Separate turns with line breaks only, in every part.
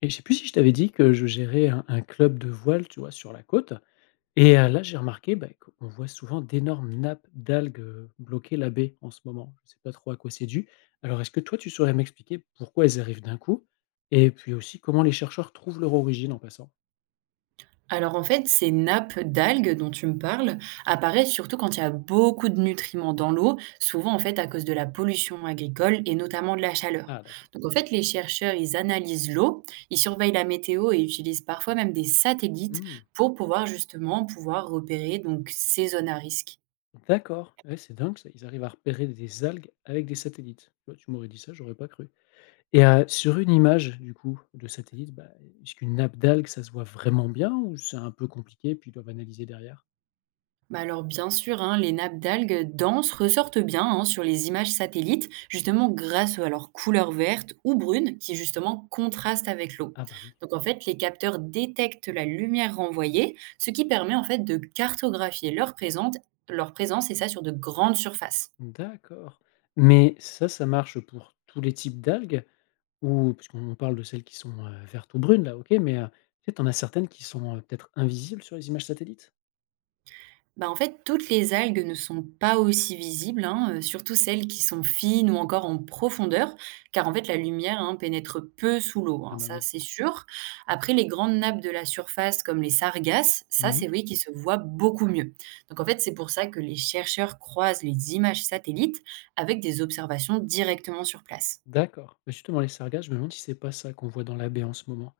Et je sais plus si je t'avais dit que je gérais un club de voile, tu vois, sur la côte et là, j'ai remarqué, bah, qu'on voit souvent d'énormes nappes d'algues, bloquer la baie en ce moment. Je ne sais pas trop à quoi c'est dû. Alors est-ce que toi, tu saurais m'expliquer pourquoi elles arrivent d'un coup? Et puis aussi comment les chercheurs trouvent leur origine en passant?
Alors en fait, ces nappes d'algues dont tu me parles apparaissent surtout quand il y a beaucoup de nutriments dans l'eau, souvent en fait à cause de la pollution agricole et notamment de la chaleur.
Ah d'accord.
Donc en fait, les chercheurs, ils analysent l'eau, ils surveillent la météo et utilisent parfois même des satellites
Mmh,
pour pouvoir justement pouvoir repérer donc ces zones à risque.
d'accord. Ouais, c'est dingue ça, ils arrivent à repérer des algues avec des satellites. Tu vois, tu m'aurais dit ça, j'aurais pas cru. Et sur une image du coup de satellite, bah, est-ce qu'une nappe d'algues, ça se voit vraiment bien ou c'est un peu compliqué puis ils doivent analyser derrière?
Bah alors bien sûr, hein, les nappes d'algues denses ressortent bien hein, sur les images satellites, justement grâce à leur couleur verte ou brune qui justement contraste avec l'eau.
Ah bah, oui.
Donc en fait, les capteurs détectent la lumière renvoyée, ce qui permet en fait de cartographier leur présence et ça sur de grandes surfaces.
D'accord. Mais ça marche pour tous les types d'algues ou parce qu'on parle de celles qui sont, vertes ou brunes là, OK, mais tu sais, tu en certaines qui sont, peut-être invisibles sur les images satellites?
Bah, en fait, toutes les algues ne sont pas aussi visibles, hein, surtout celles qui sont fines ou encore en profondeur, car en fait la lumière hein, pénètre peu sous l'eau,
Ah
hein,
bah,
ça
oui.
c'est sûr. Après, les grandes nappes de la surface comme les sargasses, ça
Mmh.
c'est vrai qu'ils se voient beaucoup mieux. Donc en fait, c'est pour ça que les chercheurs croisent les images satellites avec des observations directement sur place.
D'accord. Bah, justement les sargasses, je me demande si c'est pas ça qu'on voit dans la baie en ce moment.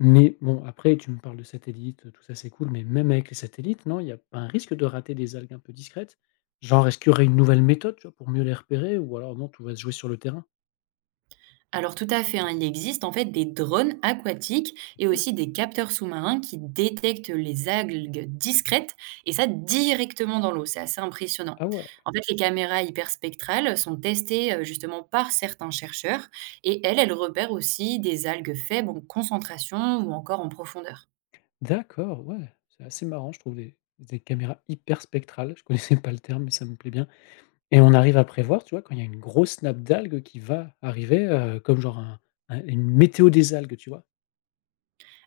Mais bon, après, tu me parles de satellites, tout ça, c'est cool, mais même avec les satellites, non, il y a pas un risque de rater des algues un peu discrètes? Genre, est-ce qu'il y aurait une nouvelle méthode, tu vois, pour mieux les repérer ou alors non, tout va se jouer sur le terrain?
Alors tout à fait, hein, il existe en fait des drones aquatiques et
Cool.
aussi des capteurs sous-marins qui détectent les algues discrètes et ça directement dans l'eau. C'est assez impressionnant.
Ah ouais,
En fait, les caméras hyperspectrales sont testées justement par certains chercheurs et elles, elles repèrent aussi des algues faibles en concentration ou encore en profondeur.
d'accord, ouais, c'est assez marrant, je trouve des caméras hyper spectrales, je connaissais pas le terme, mais ça me plaît bien et on arrive à prévoir, tu vois, quand il y a une grosse nappe d'algues qui va arriver, comme genre un une météo des algues, tu vois?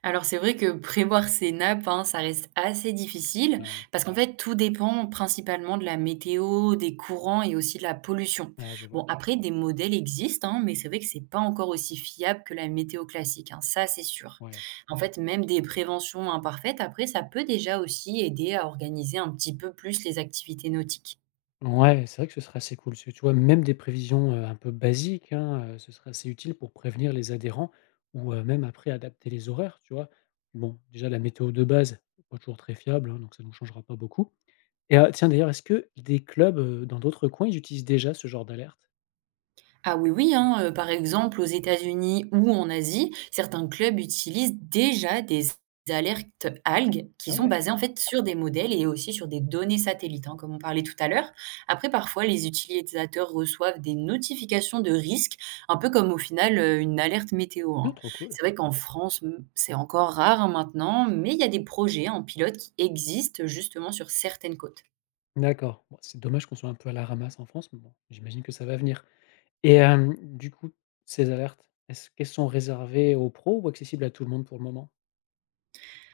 Alors c'est vrai que prévoir ces nappes, hein, ça reste assez difficile
Ouais,
parce qu'en fait tout dépend principalement de la météo, des courants et aussi de la pollution.
ouais, je vois,
Bon après des modèles existent, hein, mais c'est vrai que c'est pas encore aussi fiable que la météo classique, hein, ça c'est sûr.
ouais.
En fait même des préventions imparfaites après ça peut déjà aussi aider à organiser un petit peu plus les activités nautiques.
Ouais, c'est vrai que ce serait assez cool. Parce que tu vois, même des prévisions, un peu basiques, hein, ce serait assez utile pour prévenir les adhérents ou, même après adapter les horaires, tu vois? Bon, déjà la météo de base, pas toujours très fiable, hein, donc ça ne nous changera pas beaucoup et tiens d'ailleurs, est-ce que des clubs, dans d'autres coins, ils utilisent déjà ce genre d'alerte?
Ah oui, oui, hein, par exemple, aux États-Unis ou en Asie, certains clubs utilisent déjà des alertes algues qui
Ah
sont
ouais?
basées, en fait, sur des modèles et aussi sur des données satellites, hein, comme on parlait tout à l'heure. Après, parfois, les utilisateurs reçoivent des notifications de risque un peu comme, au final, une alerte météo, hein.
Non, trop cool.
C'est vrai qu'en France, mmh, c'est encore rare, hein, maintenant, mais il y a des projets en pilote qui existent, justement, sur certaines côtes.
D'accord. Bon, c'est dommage qu'on soit un peu à la ramasse en France, mais bon, j'imagine que ça va venir et du coup, ces alertes, est-ce qu'elles sont réservées aux pros ou accessibles à tout le monde pour le moment?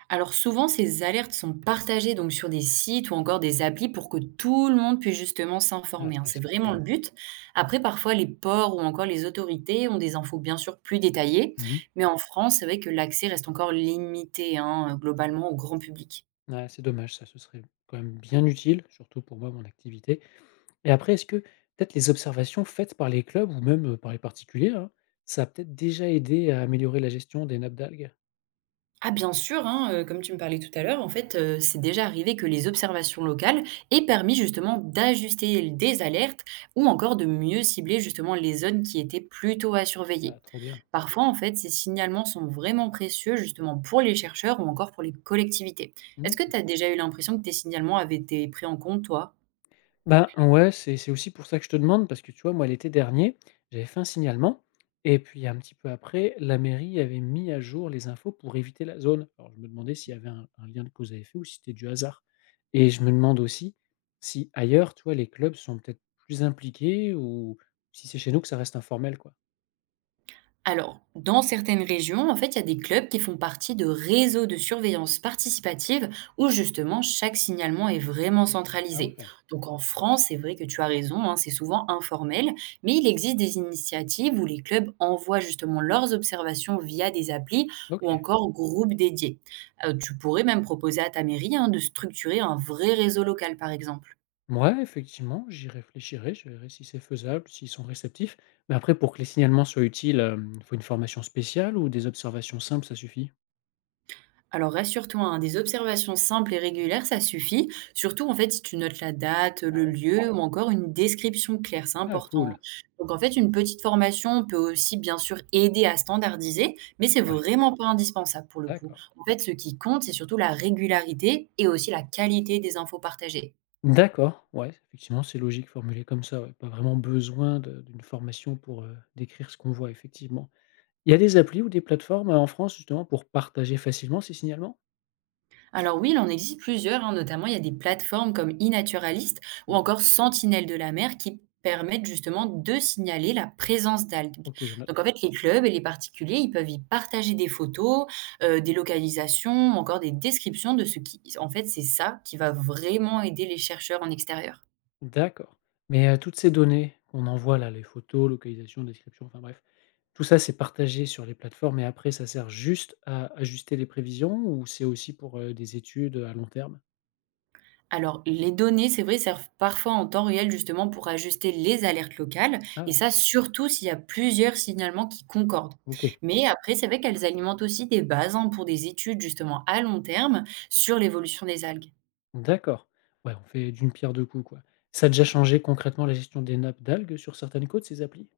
Alors souvent, ces alertes sont partagées donc sur des sites ou encore des applis pour que tout le monde puisse justement
Ah,
s'informer, hein.
c'est
C'est
assez
vraiment
cool.
le but. Après, parfois, les ports ou encore les autorités ont des infos bien sûr plus détaillées,
Mmh.
mais en France, c'est vrai que l'accès reste encore limité hein, globalement au grand public.
Ouais, c'est dommage ça, ce serait quand même bien utile, surtout pour moi, mon activité. Et après, est-ce que peut-être les observations faites par les clubs ou même, par les particuliers, hein, ça a peut-être déjà aidé à améliorer la gestion des nappes d'algues?
Ah bien sûr, hein, comme tu me parlais tout à l'heure, en fait, c'est déjà arrivé que les observations locales aient permis justement d'ajuster des alertes ou encore de mieux cibler justement les zones qui étaient plutôt à surveiller.
Ah, trop bien.
Parfois, en fait, ces signalements sont vraiment précieux justement pour les chercheurs ou encore pour les collectivités. Est-ce que
Mmh.
tu as déjà eu l'impression que tes signalements avaient été pris en compte, toi?
Ben, ouais, c'est aussi pour ça que je te demande parce que tu vois, moi, l'été dernier, j'avais fait un signalement et puis un petit peu après, la mairie avait mis à jour les infos pour éviter la zone. Alors, je me demandais s'il y avait un lien de cause à effet ou si c'était du hasard. Et je me demande aussi si ailleurs, tu vois, les clubs sont peut-être plus impliqués ou si c'est chez nous que ça reste informel, quoi.
Alors, dans certaines régions, en fait, il y a des clubs qui font partie de réseaux de surveillance participative où justement chaque signalement est vraiment
Ah
centralisé.
ouais,
Donc en France, c'est vrai que tu as raison, hein, c'est souvent informel, mais il existe des initiatives où les clubs envoient justement leurs observations via des applis ou
ok.
encore groupes dédiés. Tu pourrais même proposer à ta mairie hein, de structurer un vrai réseau local, par exemple.
Ouais, effectivement, j'y réfléchirai, je verrai si c'est faisable, s'ils sont réceptifs. Mais après, pour que les signalements soient utiles, il faut une formation spéciale ou des observations simples, ça suffit?
Alors rassure-toi, hein, des observations simples et régulières, ça suffit. Surtout, en fait, si tu notes la date, le lieu ou encore une description claire, c'est
Ah
important. Hein.
cool,
Donc, en fait, une petite formation peut aussi, bien sûr, aider à standardiser, mais c'est
ouais,
vraiment pas indispensable pour le coup.
d'accord.
En fait, ce qui compte, c'est surtout la régularité et aussi la qualité des infos partagées.
D'accord, ouais, effectivement, c'est logique formulé comme ça, ouais. Pas vraiment besoin de d'une formation pour, décrire ce qu'on voit, effectivement. Il y a des applis ou des plateformes, en France justement pour partager facilement ces signalements?
Alors oui, il en existe plusieurs, hein, notamment il y a des plateformes comme iNaturalist ou
Ouais,
encore Sentinelle de la mer qui permettent justement de signaler la présence d'algues.
OK, je note.
Donc en fait, les clubs et les particuliers, ils peuvent y partager des photos, des localisations, ou encore des descriptions de ce qui... En fait, c'est ça qui va vraiment aider les chercheurs en extérieur.
D'accord, mais toutes ces données qu'on envoie là, les photos, localisation description enfin bref, tout ça c'est partagé sur les plateformes et après ça sert juste à ajuster les prévisions ou c'est aussi pour, des études, à long terme?
Alors, les données, c'est vrai, servent parfois en temps réel justement pour ajuster les alertes locales,
Ah,
et ça surtout s'il y a plusieurs signalements qui concordent.
OK.
Mais après, c'est vrai qu'elles alimentent aussi des bases hein, pour des études justement à long terme sur l'évolution des algues.
D'accord. Ouais, on fait d'une pierre deux coups, quoi. Ça a déjà changé concrètement la gestion des nappes d'algues sur certaines côtes, ces applis?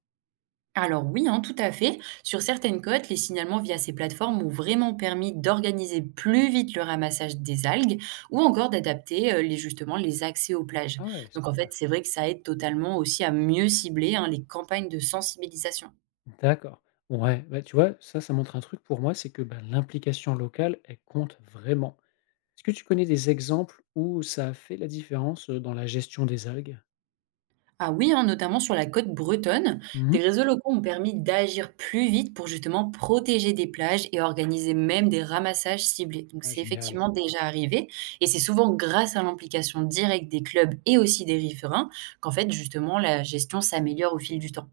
Alors oui, hein, tout à fait. Sur certaines côtes, les signalements via ces plateformes ont vraiment permis d'organiser plus vite le ramassage des algues ou encore d'adapter les, justement les accès aux plages.
Ah ouais, c'est
Donc en fait,
cool.
c'est vrai que ça aide totalement aussi à mieux cibler hein, les campagnes de sensibilisation.
D'accord. Ouais, bah, tu vois, ça montre un truc pour moi, c'est que bah, l'implication locale, elle compte vraiment. Est-ce que tu connais des exemples où ça a fait la différence dans la gestion des algues?
Ah oui, hein, notamment sur la côte bretonne,
Mhm.
des réseaux locaux ont permis d'agir plus vite pour justement protéger des plages et organiser même des ramassages ciblés. Donc
Ah,
c'est
génial.
effectivement déjà arrivé et c'est souvent grâce à l'implication directe des clubs et aussi des riverains qu'en fait justement la gestion s'améliore au fil du temps.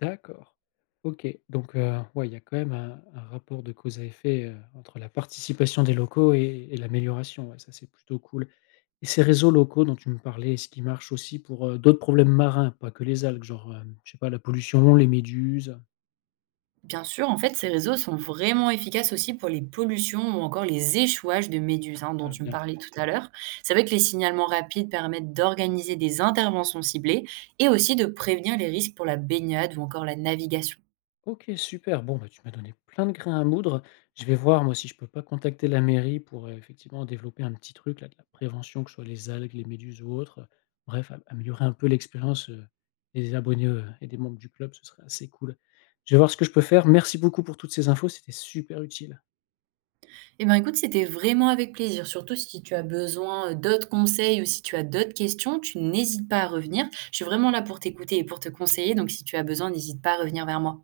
D'accord. OK, donc ouais, il y a quand même un rapport de cause à effet, entre la participation des locaux et l'amélioration, ouais, ça, c'est plutôt cool et ces réseaux locaux dont tu me parlais, est-ce qu'ils marchent aussi pour, d'autres problèmes marins, pas que les algues, genre, je sais pas, la pollution, les méduses?
Bien sûr, en fait, ces réseaux sont vraiment efficaces aussi pour les pollutions ou encore les échouages de méduses hein, dont
Ah
tu me
bien.
parlais tout à l'heure. C'est vrai que les signalements rapides permettent d'organiser des interventions ciblées et aussi de prévenir les risques pour la baignade ou encore la navigation.
OK, super. Bon, bah, tu m'as donné plein de grains à moudre. Je vais voir, moi, si je peux pas contacter la mairie pour, effectivement développer un petit truc là, de la prévention, que ce soit les algues, les méduses ou autres, bref, a améliorer un peu l'expérience, des abonnés, et des membres du club, ce serait assez cool. Je vais voir ce que je peux faire. Merci beaucoup pour toutes ces infos, c'était super utile.
Eh bien écoute, c'était vraiment avec plaisir, surtout si tu as besoin d'autres conseils ou si tu as d'autres questions, tu n'hésites pas à revenir. Je suis vraiment là pour t'écouter et pour te conseiller, donc si tu as besoin, n'hésite pas à revenir vers moi.